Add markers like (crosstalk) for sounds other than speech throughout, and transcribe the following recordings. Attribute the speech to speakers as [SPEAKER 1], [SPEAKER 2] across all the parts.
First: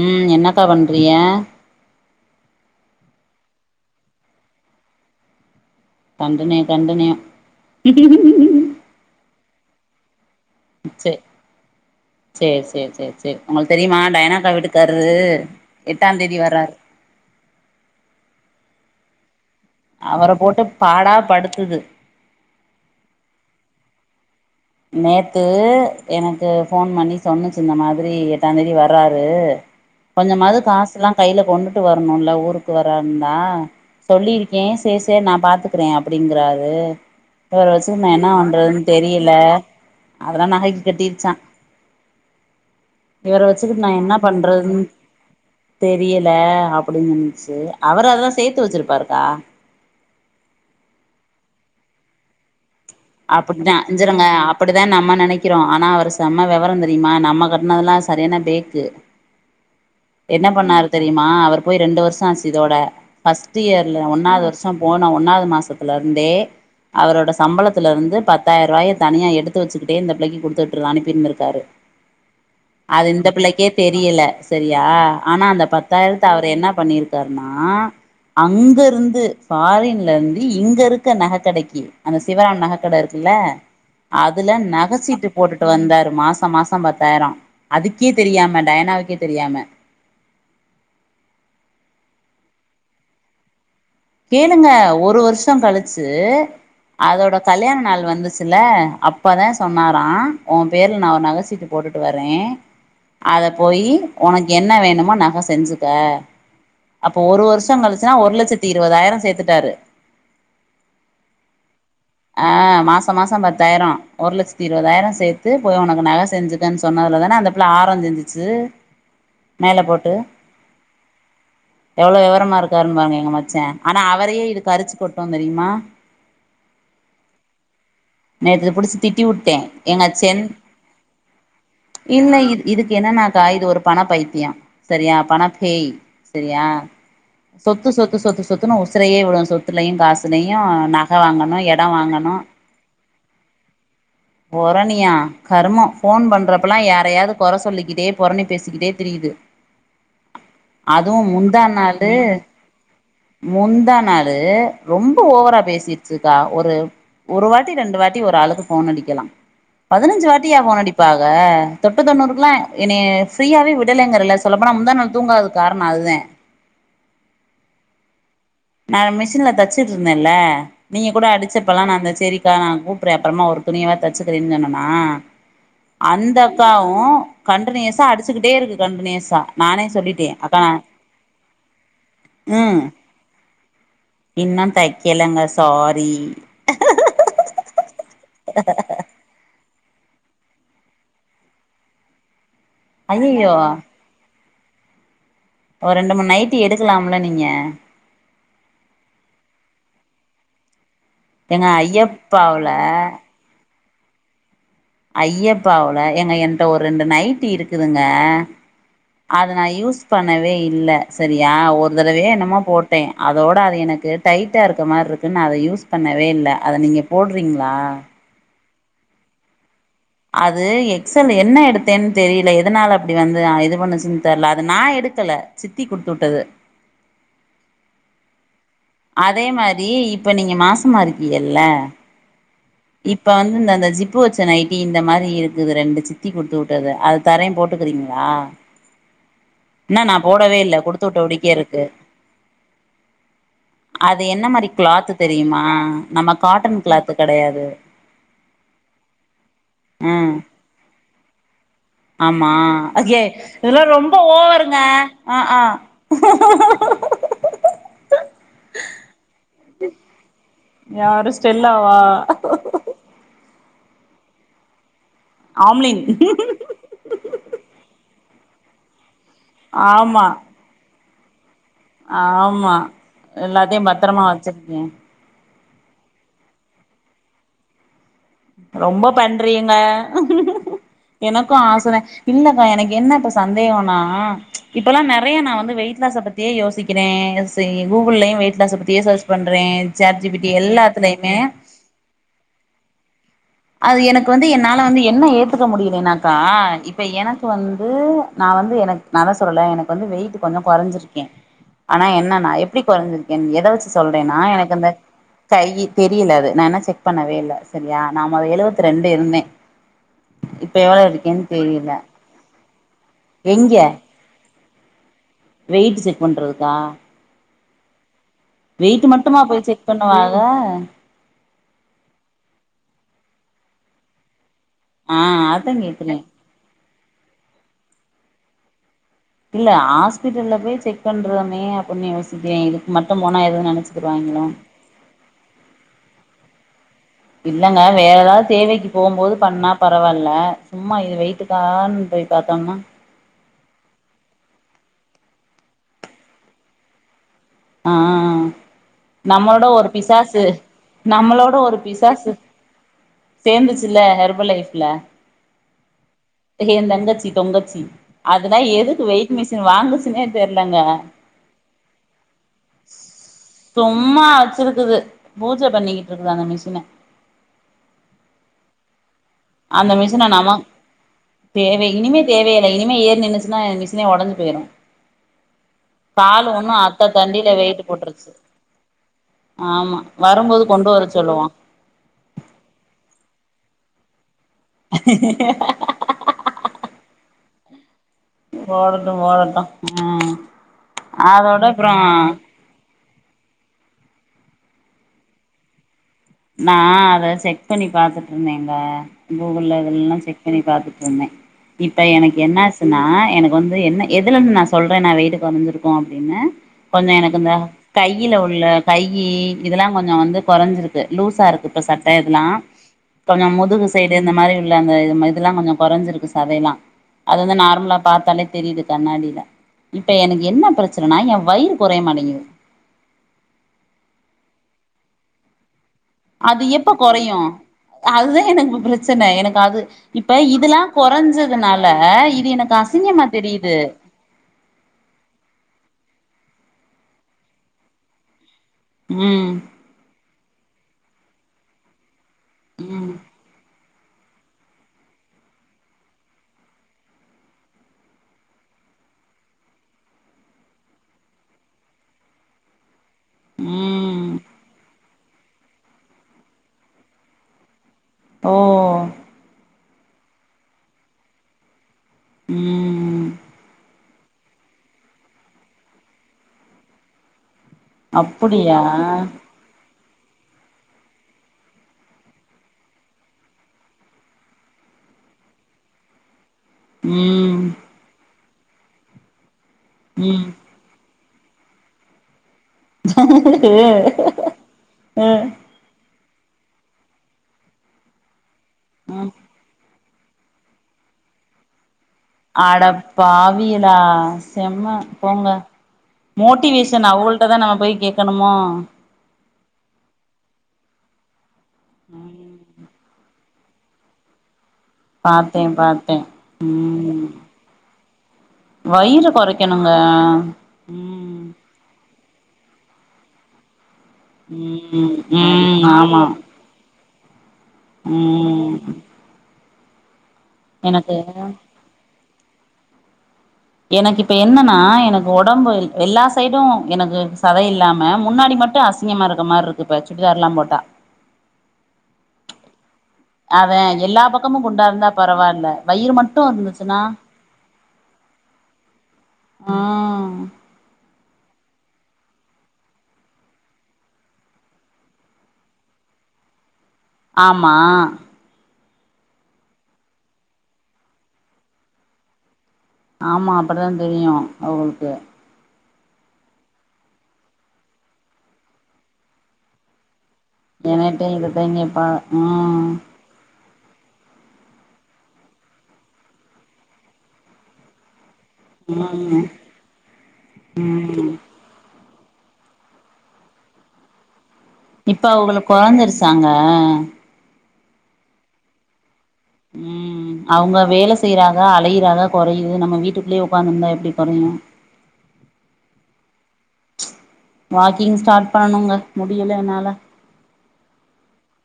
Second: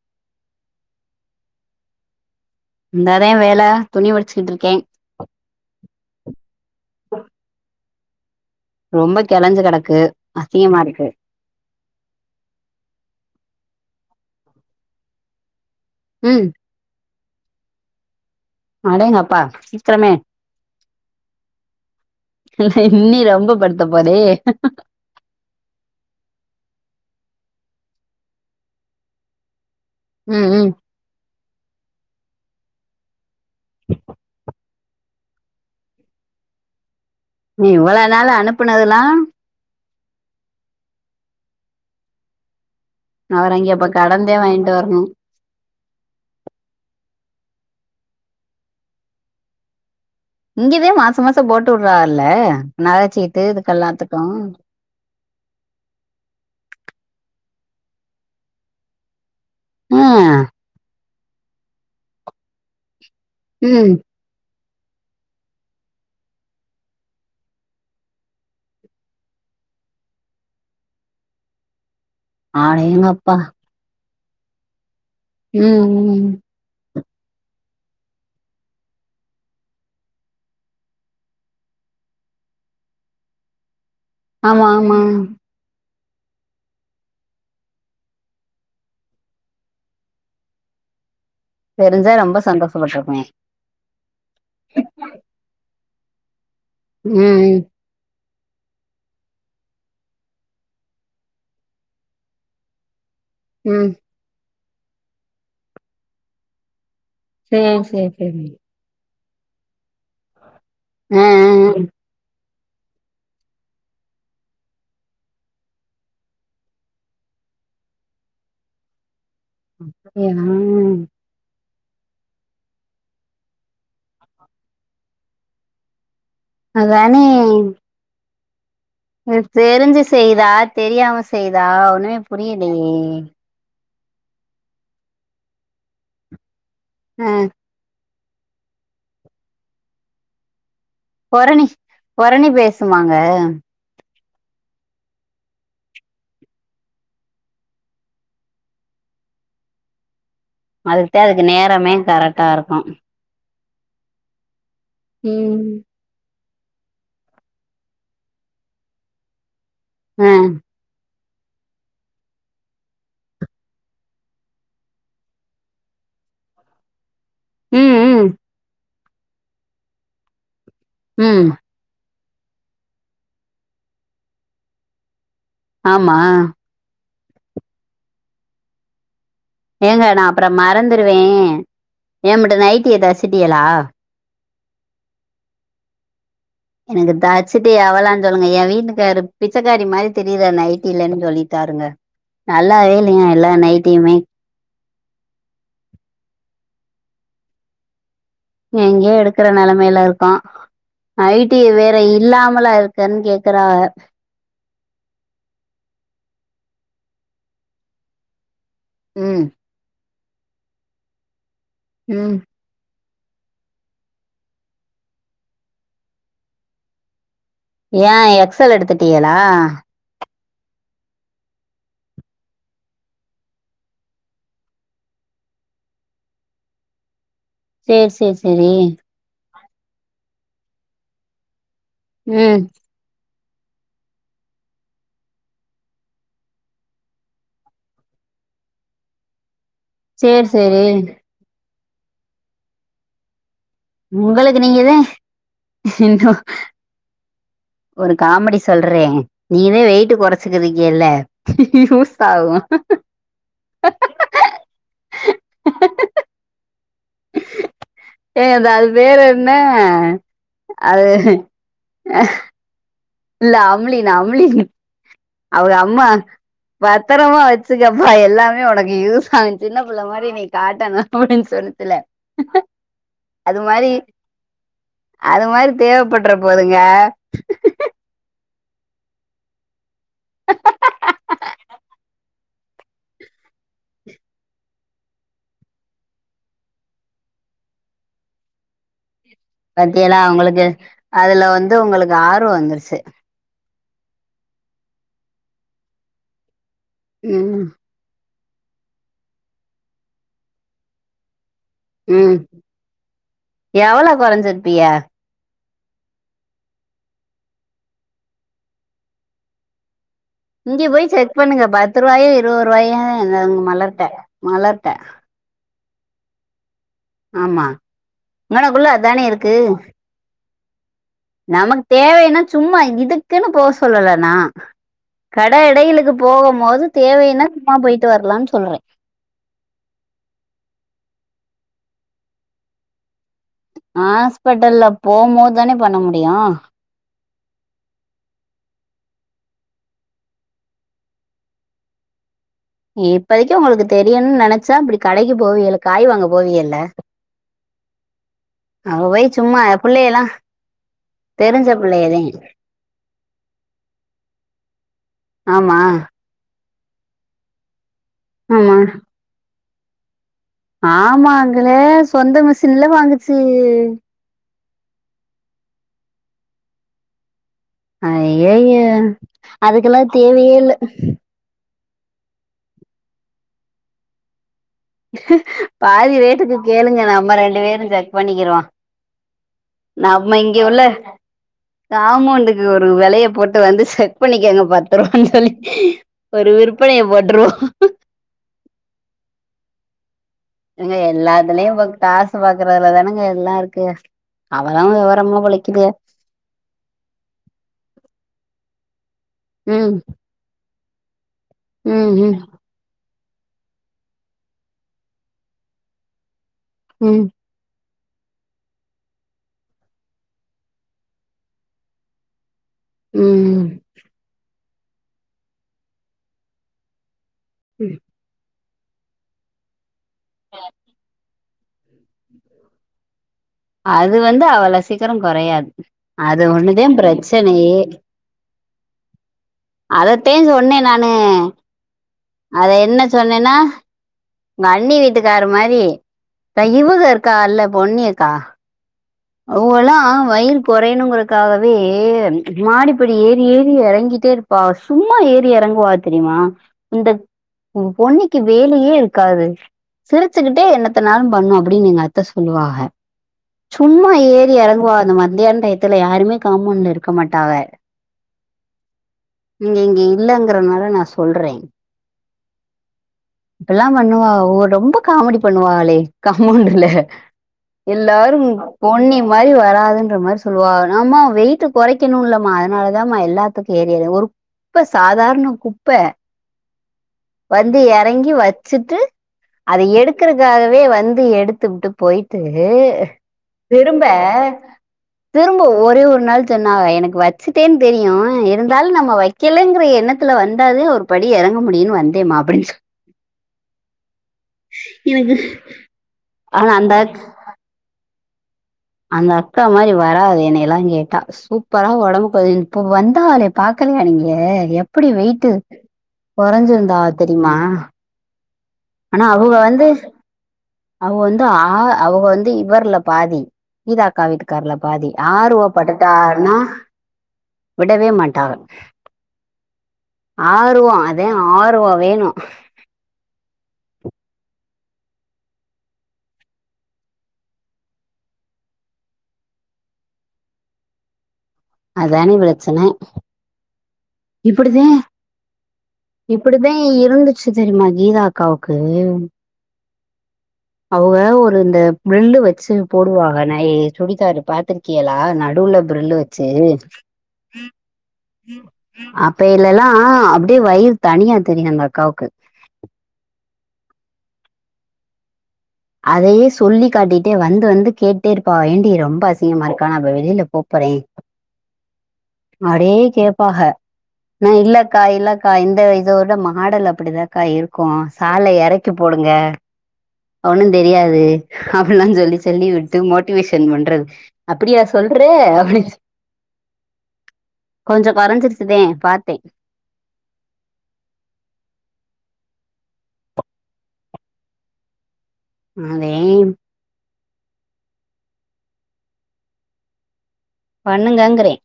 [SPEAKER 1] ம் என்னக்கா பண்றிய
[SPEAKER 2] என்னதா வேல துணி மடிச்சுக்கிட்டு இருக்கே
[SPEAKER 1] கண்டனே கண்டனே
[SPEAKER 2] ரொம்ப கெளஞ்சு கெடக்கு அசிங்கமா இருக்கு
[SPEAKER 1] செரி சேரி சேரி சேரி சேரி உங்களுக்கு தெரியுமா டயனாக்கா வீட்டுக்காரரு எட்டா தேதி
[SPEAKER 2] ம்
[SPEAKER 1] வர்றாரு
[SPEAKER 2] அடேங்கப்பா சீக்கிரமே
[SPEAKER 1] அவர போட்டு பாடா படுத்துது
[SPEAKER 2] இன்னி ரொம்ப படுத்த போதே
[SPEAKER 1] நேத்து எனக்கு ஃபோன் பண்ணி சொன்னிச்சு இந்த மாதிரி எட்டாந்தேதி வர்ராரு
[SPEAKER 2] ம்
[SPEAKER 1] கொஞ்சமாவது
[SPEAKER 2] ம்
[SPEAKER 1] காசுல்லா கையில கொண்டுட்டு வரணுல ஊருக்கு வராருன்னா சொல்லியிருக்கே சேரி சேரி நா பாத்துக்றே அப்டிங்கறாரு
[SPEAKER 2] நீ
[SPEAKER 1] ஒரு
[SPEAKER 2] இவ்வள
[SPEAKER 1] வருசத்துக்கு நா என்ன
[SPEAKER 2] நாள்
[SPEAKER 1] பண்றதுன்னு
[SPEAKER 2] அனுப்புனதெல்லா
[SPEAKER 1] தெரியல அதெல்லா நகைக்கு கட்டிருச்சா இவர
[SPEAKER 2] அவரங்கே
[SPEAKER 1] வச்சுக்கிட்டு
[SPEAKER 2] அப்ப
[SPEAKER 1] நா என்ன
[SPEAKER 2] கடந்தே வாங்கிட்டு
[SPEAKER 1] பண்றது
[SPEAKER 2] வரணு
[SPEAKER 1] தெரியல அப்டின்னுச்சு அவரு அதெல்லா சேத்து வச்சிருப்பாருக்கா
[SPEAKER 2] இங்கதா மாச மாசோ போட்டு விட்றாகல நக
[SPEAKER 1] அப்டிதா அஞ்சிருங்க அப்டி அதுதா நம்ம நெனக்கிறோ ஆனா அவரு செம்ம வெவரோ தெரியுமா நம்ம கட்டுனதெல்லா சரியானா பேக்கு
[SPEAKER 2] ஆ
[SPEAKER 1] என்ன பண்ணாரு தெரியுமா அவர் போய் ரெண்டு வருஷோ ஆச்சு இதோட ஃபர்ஸ்ட்
[SPEAKER 2] ம்
[SPEAKER 1] இயர்ல ஒன்னாவது வருஷ் போன ஒன்னாவது மாசத்துல இருந்தே அவரோட சம்பள த்துல இருந்து பத்தாயிர ரூவாய தனியா எடுத்து வச்சுக்கிட்டே இந்த பிள்ளைக்கு கொடுத்து அனுப்பிருந்துக்ராரு அது இந்த
[SPEAKER 2] அடேங்கப்பா
[SPEAKER 1] பிள்ளைக்கே தெரியல சரியா ஆனா அந்த
[SPEAKER 2] ம்
[SPEAKER 1] பத்தாயிரத்து
[SPEAKER 2] ம்
[SPEAKER 1] அவரு என்ன பண்ணிருக் கார்னா அங்கிருந்து ஃபாரின்ல இருந்து இங்க இருக்க நக கடைக்கு அந்த சிவா நகக்கட இருக்குல அதுல
[SPEAKER 2] ஆமா ஆமா
[SPEAKER 1] நகசீட்டு போட்டுட் வந்தாரு மாச மாசோ பத்தாயிரோ அதுக்கே தெரியாம டயானாவுக்கே தெரியாம
[SPEAKER 2] தெரிஞ்சா ரொம்ப சந்தோஷபட்ருக்கு
[SPEAKER 1] கேளுங்க ஒரு வருஷோ கழிச்சு அதோட
[SPEAKER 2] ம் ம்
[SPEAKER 1] கல்யாண நாள் வந்துச்சுல அப்பதா சொன்னாரா ஒ பேர்ல நா ஒரு நகசீட்டு போட்டுட்டு வரே அத
[SPEAKER 2] ம்
[SPEAKER 1] போயி் உனக்கு என்ன வேணுமோ நக செஞ்சுக்க அப்போ ஒரு வருஷோ
[SPEAKER 2] சேரி சேரி
[SPEAKER 1] கழிச்சுனா ஒரு
[SPEAKER 2] சேரி
[SPEAKER 1] லட்சத்தி இருவதாயிரோ சேத்துட்டாரு
[SPEAKER 2] ம் ம்
[SPEAKER 1] ஆ மாசோ மாசோ பத்தாயிரோ ஒரு லட்சத்தி இருவதாயிரோ சேத்து போய் ஒனக்கு நக செஞ்சு தன் சொன்னதால தான அந்த புள்ள ஆரோ செஞ்சுச்சு மேல போட்டு
[SPEAKER 2] ஆ ஆ
[SPEAKER 1] எவ்ளோ வெவரமா இருக்காருன்னு பாருங்க எங்க மச்சா ஆனா அவரையே இது கருச்சு கொட்டு தெர்யுமா
[SPEAKER 2] அதானே
[SPEAKER 1] நேத்து புடிச் திட்டி
[SPEAKER 2] இது
[SPEAKER 1] வுட்டே
[SPEAKER 2] தெரிஞ்சு
[SPEAKER 1] எங்க சென்
[SPEAKER 2] செய்தா தெரியாம செய்தா ஒண்ணுமே
[SPEAKER 1] இல்ல இ இதுக்கு
[SPEAKER 2] புரியலையே
[SPEAKER 1] என்னாக் கா இது ஒரு பண பைத்தியோ சரியா பண பேய் செரியா
[SPEAKER 2] அ
[SPEAKER 1] சொத்து சொத்து சொத்து சொத்துன்னு உசுரையே வுடு சொத்துலயு காசுலயு நக வாங்கணு எ
[SPEAKER 2] பொறணி பேசுமாங்க
[SPEAKER 1] பொறணியா கருமோ ஃபோன் பண்றப்பல்லா யாரைய்யாவ்து கொற சொல்லிக்கிட்டே பொறணி பேசிக்கிட்டே திரியுது
[SPEAKER 2] அதுக்தா
[SPEAKER 1] அதுவு
[SPEAKER 2] அதுக்கு
[SPEAKER 1] முந்தா
[SPEAKER 2] நேரமே
[SPEAKER 1] நாளு
[SPEAKER 2] கரெக்டாருக்கு
[SPEAKER 1] முந்தா நாளு ரொம்ப ஓவரா
[SPEAKER 2] ம்
[SPEAKER 1] பேசிடுச்சுக்கா ஒரு ஒரு வாட்டி ரெண்டு வாட்டி ஒரு ஆளுக்கு போன் அடிக்கலா பதினஞ்சு
[SPEAKER 2] ஆ
[SPEAKER 1] வாட்டியா போன் அடிக் இப்பாக தொட்டு தொண்ணூறுக்குலா எனைய ஃப்ரீயாவே விடலங்கிறேல்ல சொல்லப் போனா நா முந்தா நாள் தூங்காதுக்கு கார்ணே அதுதா
[SPEAKER 2] ம் ம்
[SPEAKER 1] நா மிஷின்ல தச்சுட்டுருந்தேல்ல நீங்க கூட
[SPEAKER 2] ம்
[SPEAKER 1] அடுச்சு அப்பெல்லா நா அந்த செரிக்கா நா கூப்புட்றே அப்றமா ஒரு துணியாவது தச்சுக்றே சொன்னேனா
[SPEAKER 2] ஆமா
[SPEAKER 1] அந்த அக்காவு கண்டனியஸா அடிச்சுகிட்டே இருக்கு கண்டனியஸா
[SPEAKER 2] ஏங்க நா அப்பறோ மறந்துருவே ஏமட்ட
[SPEAKER 1] ம்
[SPEAKER 2] நைட்டிய தச்சுட்டியலா
[SPEAKER 1] இன்னு தக்கெலங்க சாரி
[SPEAKER 2] எனக்கு தச்சுட்டு எவளோன்னு சொல்லுங்க ஏ வீட் காரு பிச்சக்காரி மாரி தெரியுற நைட்டில்லன்னு சொல்லிட்டாருங்க நல்லாவே இல்லேங்க எல்லா
[SPEAKER 1] ஐயையோ
[SPEAKER 2] நைட்டியுமே
[SPEAKER 1] ஒரு ரெண்டு மூணு நைட்டி எடுக்கலாம்ல நீங்க
[SPEAKER 2] எங்கேயோ எடுக்கற நெலமைல இருக்கோ நைட்டிய
[SPEAKER 1] எங்க
[SPEAKER 2] வேற
[SPEAKER 1] ஐயப்பாவுல
[SPEAKER 2] இல்லாமலா இருக்கன்னு கே க்கறா
[SPEAKER 1] ஐயப்பாவோல ஏங்க எங்கிட்ட ஒரு ரெண்டு நைட்டி இருக்குதுங்க
[SPEAKER 2] ம்
[SPEAKER 1] அத நா யூஸ் பண்ணவே இல்ல சரியா ஒரு தடவ
[SPEAKER 2] ம்
[SPEAKER 1] என்னமோ போட் டே அதோட அது எனக்கு டைட்டா இருக்கற மாரி இருக்குன்னு அத யூஸ் பண்ணவே இல்ல அத நீங்க போட்றீங்களா
[SPEAKER 2] ஏ எக்ஸல் எடுத்துட்டியலா
[SPEAKER 1] அது எக்ஸல் என்ன எடுத்தேன்னு தெரியல எதனால அப்டி வந்து இது பண்ணுச்சுன்னு தெர்ல அது நா எடுக்கல சித்தி குடுத்து வுட்டது
[SPEAKER 2] செர் செர் செரி
[SPEAKER 1] அதே மாரி இப்ப நீங்க மாசமா இருக்கீயல
[SPEAKER 2] ம்
[SPEAKER 1] இப்ப வந்து இந்தந்த தந்த ஜிப்பு வச்ச நைட்டி இந்த மாதிரி இருக்குது ரெண்டு சித்தி குடுத்து வுட்டது அது தரே போட்டுக்குறீங்களா என்ன நா
[SPEAKER 2] சேர்
[SPEAKER 1] போடவே இல்லை
[SPEAKER 2] சேரி
[SPEAKER 1] கொடுத்து உட்ட படிக்கே இருக்கு அது என்ன
[SPEAKER 2] உங்களுக்கு
[SPEAKER 1] மாதிரி
[SPEAKER 2] நீங்கதா
[SPEAKER 1] கிளாத் தெரியுமா
[SPEAKER 2] இன்னு
[SPEAKER 1] நம்ம காட்டன் கிளாத் கெடையாது
[SPEAKER 2] ஒரு காமெடி சொல்றே நீதே வெயிட்டு்
[SPEAKER 1] ம்
[SPEAKER 2] குறைச்சுக்குறீங்கல்ல (unintelligible)
[SPEAKER 1] ஆமா அகே இதெல்லா ரொம்ப ஓவரு அ ஆ ஆ
[SPEAKER 2] ஏ அது அது பேரு என்ன அது
[SPEAKER 1] யாரு ஸ்டெல்லாவா
[SPEAKER 2] இல்ல அம்ளின் அம்ளின் அவங்க
[SPEAKER 1] ஆம்லின்
[SPEAKER 2] அம்மா பத்திரமா வச்சுக்கப்பா எல்லாமே உனக்கு யூஸ் ஆச் சின்ன பிள்ள மாரி
[SPEAKER 1] ஆமா
[SPEAKER 2] நீ காட்டணு அப்டின்னு சொல்
[SPEAKER 1] ஆமா எல்லாத்தையு
[SPEAKER 2] மாரி
[SPEAKER 1] பத்திரமா வச்சிருக்கே
[SPEAKER 2] அது மாதிரி தேவைப்பட்ற போதுங்க
[SPEAKER 1] ரொம்ப பண்றீங்க எனக்கு ஆசதே இல்லங்க எனக்கு என்ன இப்ப சந்தேகன்னா இப்பெல்லா நறைய நா வந்து வெயிட் லாச பத் தியே யோசிக்கிறே சரி கூகுள்லயு வெயிட் லாச பத்தியே சேர்ச் பண்றே சேட் ஜி பி டி எல்லாத்துலயுமே
[SPEAKER 2] அது உங்களுக்கு ஆர்வோ வந்துருச்சு
[SPEAKER 1] அது எனக்கு வந்து என்னால வந்து என்ன ஏத்துக்க முடியலன்னாக்கா இப்ப எனக்கு
[SPEAKER 2] ம்
[SPEAKER 1] வந்து நான் வந்து எனக்கு நா அதா சொல்றல்ல எனக்கு வந்து வெயிட் கொஞ்சோ குறைஞ்சிருக்கே ஆனா
[SPEAKER 2] ம்
[SPEAKER 1] என்னண்ணா எப்டி குறைஞ்சிருக்கே எத வச்சு
[SPEAKER 2] எவ்வளோ
[SPEAKER 1] சொல்றேன்னா எனக்கு
[SPEAKER 2] கொறஞ்சிருப்பிய
[SPEAKER 1] அந்த கை தெரியல அது நான் என்ன செக் பண்ணவே இல்ல சரியா நா மொதல்ல எழுவத்தி ரெண்டு இருந்தே இப்ப
[SPEAKER 2] இங்க
[SPEAKER 1] எவ்ளோ
[SPEAKER 2] போய் செக்
[SPEAKER 1] இருக்கேன்னு
[SPEAKER 2] பண்ணுங்க
[SPEAKER 1] தெரியல
[SPEAKER 2] பத்து ரூபாயோ இருபது ரூபாயோ தா இருந்தது
[SPEAKER 1] எங்க
[SPEAKER 2] மலர்ட்ட மலர்ட்ட
[SPEAKER 1] வெயிட் செக் பண்ணுறதுக்கா
[SPEAKER 2] ஆமா இங்கனக்குள்ள அதான இருக்கு
[SPEAKER 1] ஆ அதா
[SPEAKER 2] நமக்கு தேவைன்னா சும்மா இதுக்குன்னு போக சொல்லல நா
[SPEAKER 1] ஆ
[SPEAKER 2] கடை
[SPEAKER 1] அதா
[SPEAKER 2] கிடைகளுக்கு
[SPEAKER 1] கேக்குறே
[SPEAKER 2] போகம் போது தேவைன்னா சும்மா போயிட்டு வரலாம்னு சொல்றே
[SPEAKER 1] இல்ல ஹாஸ்பிட்டல்ல போய் செக் பண்றதமே அப்டின்னு யோசிக்கே இதுக்கு மட்டு போனா எது நெனைச்
[SPEAKER 2] ஹாஸ்பிட்டல்ல போம் போது தானே பண்ண முடியு
[SPEAKER 1] இல்லங்க வேற ஏதாவது தேவைக்கு போம்போது பண்ணா பரவாயில்ல சும்மா இது வெயிட்டுக்கான்னு போய் பாத்தோம்னா
[SPEAKER 2] இப்பதக்கே உங்களுக்கு தெரியுன்னு நெனச்சா அப்டி கடைக்கு போவல்ல காய் வாங்க போவியல்ல
[SPEAKER 1] ஆ ஆ ஆ
[SPEAKER 2] அவ போய் சும்மா
[SPEAKER 1] நம்மளோட ஒரு
[SPEAKER 2] பிள்ளையெல்லாம்
[SPEAKER 1] பிசாசு நம்மளோட
[SPEAKER 2] தெரிஞ்ச
[SPEAKER 1] ஒரு
[SPEAKER 2] பிள்ளையதே
[SPEAKER 1] பிசாசு சேர்ந்துச்சில்ல ஹெர்பல் லைஃப்ல
[SPEAKER 2] ஆமா
[SPEAKER 1] ஏ தங்கச்சி தொங்கச்சி அதெல்லா
[SPEAKER 2] ஆமா
[SPEAKER 1] எதுக்கு வெயிட் மிஷின் வாங்குச்சுன்னே
[SPEAKER 2] ஆமாங்களே சொந்த மிஷின்ல வாங்குச்சு
[SPEAKER 1] சும்மா வச்சிருக்குது பூஜை பண்ணிக்கிட்டு இருக்க்குறாங்க அந்த மிஷின
[SPEAKER 2] ஐய்யய்யோ அதுக்கெல்லா தேவயே இல்ல
[SPEAKER 1] தேவ இனிமே தேவயே இல்ல இன்மே ஏறி நின்னுச்சுன்னா மிஷினே உடஞ்சு போயிடு
[SPEAKER 2] பாதி ரெட்டுக்கு கேளுங்க
[SPEAKER 1] அத்த
[SPEAKER 2] நம்ம
[SPEAKER 1] தண்டில
[SPEAKER 2] ரெண்டு
[SPEAKER 1] வெயிட்டு
[SPEAKER 2] பேரும் செக்
[SPEAKER 1] போட்ருச்சு
[SPEAKER 2] பண்ணிக்கிருவோ
[SPEAKER 1] ஆமா வரும்போது கொண்டு வர சொல்லுவோ
[SPEAKER 2] காமவுண்டுக்கு ஒரு விலைய போட்டு வந்து செக் பண்ணிக்கோங்க பத்துருவான்னு சொல்லி ஒரு விற்பனையை போட்டுருவோ
[SPEAKER 1] போடட்டு போடட்டு ம்
[SPEAKER 2] ஏங்க எல்லா
[SPEAKER 1] அதோட
[SPEAKER 2] இதுலயு இப்ப
[SPEAKER 1] அப்றோ
[SPEAKER 2] காசு பாக் குறதுலதானங்க எல்லா இருக்கு அவதாங்க வெவரமா பொழைக்குதுக
[SPEAKER 1] நா அத செக் பண்ணி பாத்துட்ருந்தேங்க கூகுள்ல
[SPEAKER 2] ம்
[SPEAKER 1] இதுலல்லா செக் பண்ணி பாத்துட்ருந்தே இப்ப எனக்கு
[SPEAKER 2] ம்
[SPEAKER 1] என்னாச் சின்னா எனக்கு வந்து என்ன எதுல இருந்து நா சொல்றே நா வெயிட்டு கொறஞ்சிருக்கோ அப்டின்னு கொஞ்சோ
[SPEAKER 2] ம்
[SPEAKER 1] எனக்கு இந்த கையில உள்ள கையி இதெல்லா கொஞ்சோ வந்து கொறஞ்சிருக்கு து லூசா இருக்கு இப்ப சட்ட இதெல்லா கொஞ்சோ
[SPEAKER 2] ம்
[SPEAKER 1] முதுகு சைடு இந்த மாரி உள்ள அந்த இதெல்லா கொஞ்சோ கொறைஞ்சிருக்கு சதையெல்லா அது வந்து
[SPEAKER 2] ம்
[SPEAKER 1] நார்மலா பாத்தாலே தெரியிது கண்ணாடில இப்ப எனக்கு என்ன பிரச்சனன்னா ஏ வயிறு கொறைய மாட்டேங்கிது
[SPEAKER 2] அது வந்து அவள சீக்கரோ கொறையாது
[SPEAKER 1] அது
[SPEAKER 2] ஒண்ணுதே
[SPEAKER 1] எப்ப கொறையு
[SPEAKER 2] பிரச்சனையே
[SPEAKER 1] அதுதா எனக்கு இப்ப பிரச்சனை எனக்கு அது
[SPEAKER 2] அதத்தே
[SPEAKER 1] இப்ப
[SPEAKER 2] சொன்னே
[SPEAKER 1] இதுலா
[SPEAKER 2] நானு
[SPEAKER 1] கொறஞ்சதுனால இது
[SPEAKER 2] அத
[SPEAKER 1] எனக்கு
[SPEAKER 2] என்ன
[SPEAKER 1] அசிங்கமா
[SPEAKER 2] சொன்னேன்னா
[SPEAKER 1] தெரியிது
[SPEAKER 2] உங்க அண்ணி வீட்டுக்கார் மாரி இந்த இவுக இருக்காகல்ல பொன்னியக்கா
[SPEAKER 1] ம்
[SPEAKER 2] அவுகல்லா வயிறு கொறையணுங்கறக்காகவே
[SPEAKER 1] ம்
[SPEAKER 2] மாடிப்படி ஏறி ஏறி எறங்கிட்டே இருப்பாக சும்மா ஏறி எறங்குவாக தெரியுமா இந்த பொன்னிக்கு வேலையே இருக்காது சிரிச்சிக்கிட்டே என்னத்தனாளு பண்ணு அப்டின்னு எங்க அத்த சொல்லுவாக சும்மா
[SPEAKER 1] ம்
[SPEAKER 2] ஏறி எறங்குவாக அந்த மத்தியான டயத்துல யாருமே காமவுன்டுல இருக்க மாட்டாக
[SPEAKER 1] ஓ
[SPEAKER 2] நீங்க இங்க இல்லங்கறனால நா சொல்றே
[SPEAKER 1] ம்
[SPEAKER 2] இப்டில்லா பண்ணுவாக அவுக ரொம்ப காமெடி பண்ணுவாகலே காமவுண்டுல எல்லாருங்
[SPEAKER 1] அப்புடியா
[SPEAKER 2] வராதுன்ற மாரி சொல்லுவாக நம்ம வெய்ட்டு கொறைக்கணுல்லம்மா அதனாலதாம்மா எல்லாத்துக்கு ஏறி எறங் ஒரு குப்ப சாதாரண குப்ப
[SPEAKER 1] ம்
[SPEAKER 2] வந்து எறங்கி வச்சிட்டு அத
[SPEAKER 1] ம் ம்
[SPEAKER 2] எடுக்கறக்காகவே வந் து எடுத்துபுட்டு போயிட்டு திரும்ப திரும்ப ஒரே ஒரு நாள் சொன்னாக எனக்கு வச்சிட்டேன்னு தெரியு இருந்தாலு நம்ம வைக்கலங்கிற எண்ணத்துல வந்தாத ஒரு படி எறங்க முடியுன்னு வந்தேம்மா
[SPEAKER 1] அடப்பாவிகளா செம்ம
[SPEAKER 2] எனக்கு
[SPEAKER 1] போங்க
[SPEAKER 2] ஆனா அந்த
[SPEAKER 1] மோட்டிவேஷன் அவுகள் ட்டதா நம்ம போய் கேக்கணுமா
[SPEAKER 2] அந்த அக்கா மாரி வராது என்னயல்லா கேட்டா சூப்பரா ஒடம்பு கொறையு
[SPEAKER 1] ம்
[SPEAKER 2] இப்ப வந் தாகலே பாக்கலையா நீங்க எப்டி வெயிட்டு
[SPEAKER 1] பாத்தே பாத்தே
[SPEAKER 2] கொறைஞ்சிருந்தாக
[SPEAKER 1] ம்
[SPEAKER 2] தெரியுமா ஆனா
[SPEAKER 1] வயிறு
[SPEAKER 2] அவுக வந்து
[SPEAKER 1] கொறைக்கணுங்க
[SPEAKER 2] அவுக வந்து
[SPEAKER 1] ம்
[SPEAKER 2] ஆ அவுக வந்து இவர்ல பாதி கீதாக்கா வீட்டுக்கார்ல பாதி
[SPEAKER 1] ம்
[SPEAKER 2] ஆர்வ
[SPEAKER 1] ம் ஆமா
[SPEAKER 2] பட்டுட்டாகன்னா விடவே மாட்டாக
[SPEAKER 1] ம்
[SPEAKER 2] ஆர்வோ
[SPEAKER 1] எனக்கு
[SPEAKER 2] அதே ஆர்வோ வேணு
[SPEAKER 1] எனக்கு இப்ப என்னன்னா எனக்கு ஒடம்பு எல்லா சைடு எனக்கு சதை இல்லாம முன்னாடி மட்டு அசிங் கமா இருக்க மாரி இருக்கு இப்ப சுடிதார்ல்லா போட்டா
[SPEAKER 2] அதானே பிரச்சனை
[SPEAKER 1] அதா எல்லா பக்கமு குண்டா இருந்தா பரவாயில்ல வயிறு மட்டு இருந்துச்சுன்னா
[SPEAKER 2] விசயோ தெரியுமா கீதா அக்காவுக்கு
[SPEAKER 1] ம்
[SPEAKER 2] அவங்க ஒரு இந்த பிரில்லு வச்சு போடுவாங்க நான் சுடித்தாரு பாத்திருக்கிலா நடுவுல பிரில்லு சேரி
[SPEAKER 1] ஆமா
[SPEAKER 2] அப்ப இல்லல்லாம் அப்டியே வயிறு தனியா தெரியும் அந்த அக்காவுக்கு
[SPEAKER 1] ஆமா அப்டித்தான் தெரியும் அவங்களுக்கு
[SPEAKER 2] அதையே சொல்லி காட்டிட்டே வந்து வந்து கேட்டே இருப்பாக ஏண்டி ரொம்ப அசிங்கமா இருக்கா வெளியில போ
[SPEAKER 1] என்னிட்டயும் இத தான் கேட்ப்பா ஆ
[SPEAKER 2] நறைய கேட்பாக நா இல்லக்கா இல்லக்கா இந்த இதோட மாடல் அப்டிதாக்கா இருக்கும் சாலை இறக் கி போடுங்க
[SPEAKER 1] ம்
[SPEAKER 2] ஒன்னும் தெரியாது
[SPEAKER 1] ம்
[SPEAKER 2] அப்டிதான் சொல்லி சொல்லி விட்டு மோட்டிவேஷன் பண்றது அப்டியா சொல்ற அப்டி
[SPEAKER 1] நாங்க
[SPEAKER 2] கொஞ்சம் குறைஞ்சிருச்சிதேன் பார்த்தேன்
[SPEAKER 1] ம் அவங்க வேலை செய்றாங்க அலையுறாங்க குறையுது நம்ம வீட்டுக்குள்ளேயே உட்காந்துருந்தா எப்டி கொறையும்
[SPEAKER 2] அதேம்
[SPEAKER 1] வாக்கிங் ஸ்டார்ட் பண்ணனுங்க முடில என்னால
[SPEAKER 2] பண்ணுங்கங்கிறேன்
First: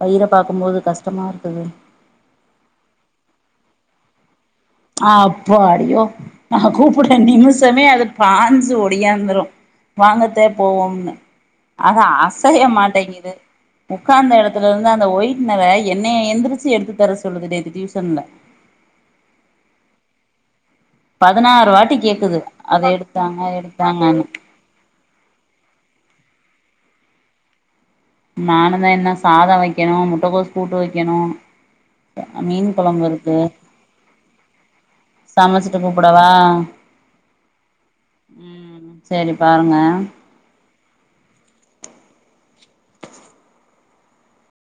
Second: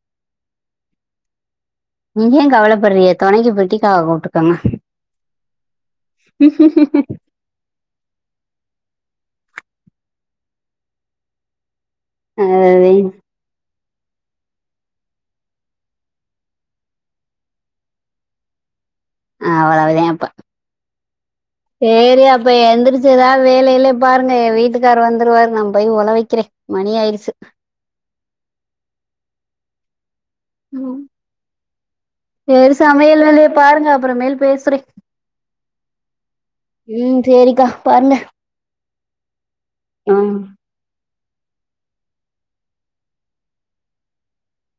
[SPEAKER 1] வயிற பாக்கும்போது கஷ்டமா இருக்குது
[SPEAKER 2] நீங்க ஏ கவலப்படுறீங்க தொணைக்கி பிரிட்டிக்காவ கூப்டுக்கங்க
[SPEAKER 1] அப்பாடியோ நா கூப்புரேன் நிமிஷமே அது பாஞ்சு ஒடியாந்துரும் வாங்கத்தே போவோம்னு அது அசைய மாட்டேங்கிது உட்காந்த எடத்துலருந்து அந்த ஒயி்ட்னர என்னைய எந்திரிச்சு எடுத்து தர சொல்லுது நேத்து டியூசன்ல
[SPEAKER 2] அவ்ளோதே அப்ப
[SPEAKER 1] பதினாறு வாட்டி
[SPEAKER 2] சேரி
[SPEAKER 1] கேக்குது
[SPEAKER 2] அப்ப
[SPEAKER 1] அத
[SPEAKER 2] எந்திரிச்சு எதா
[SPEAKER 1] எடுத்தாங்க
[SPEAKER 2] வேல கீலய
[SPEAKER 1] எடுத்தாங்கன்னு
[SPEAKER 2] பாருங்க என் வீட்டு கார் வந்துருவாரு நா போய் ஒழ வக்கிறேன் மணியாய்டுச்சு
[SPEAKER 1] நானும் தா என்ன சாதம் வைக்கணும் முட்டைக்கோஸ் கூட்டு
[SPEAKER 2] ம்
[SPEAKER 1] வைக்கணும்
[SPEAKER 2] சேரி சமையல் வேலைய பாருங்க அப்புற மேல் பேசுறேன்
[SPEAKER 1] சமச்சிட்டு கூப்படவா
[SPEAKER 2] ம் சேரிக்கா பாருங்க
[SPEAKER 1] ம் சேரி பாருங்க
[SPEAKER 2] ம்